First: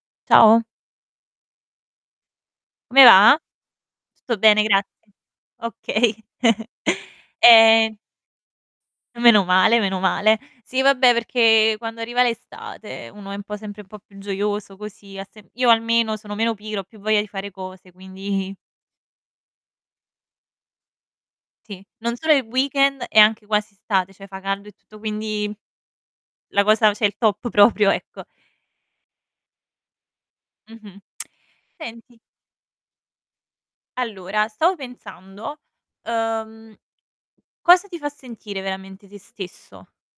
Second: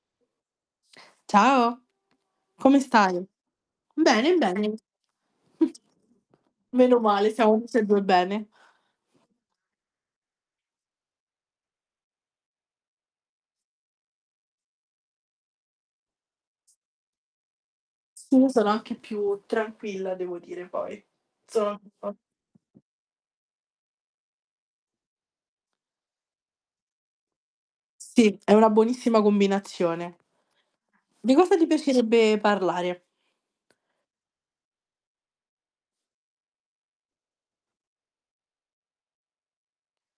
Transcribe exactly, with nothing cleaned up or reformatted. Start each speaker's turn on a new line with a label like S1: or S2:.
S1: Ciao.
S2: Ciao, come
S1: Come
S2: stai?
S1: va?
S2: Bene
S1: Tutto bene
S2: bene.
S1: grazie.
S2: Mh,
S1: Okay.
S2: meno male, stiamo tutte e
S1: Ehm
S2: due bene.
S1: Meno male, meno male. Sì vabbè perché quando arriva l'estate uno è un po' sempre un po' più gioioso così, ha semp io almeno sono meno pigra, ho più voglia di fare cose
S2: Sì, io
S1: quindi
S2: sono anche più tranquilla devo dire poi. Sono
S1: Sì,
S2: un
S1: non
S2: po'
S1: solo il weekend, è anche quasi estate, cioè fa caldo e tutto quindi la cosa cè il top proprio, ecco.
S2: Sì, è una buonissima combinazione.
S1: Mh-mh,
S2: Di cosa ti
S1: senti
S2: piacerebbe parlare?
S1: Allora, stavo pensando, uhm, cosa ti fa sentire veramente te stesso?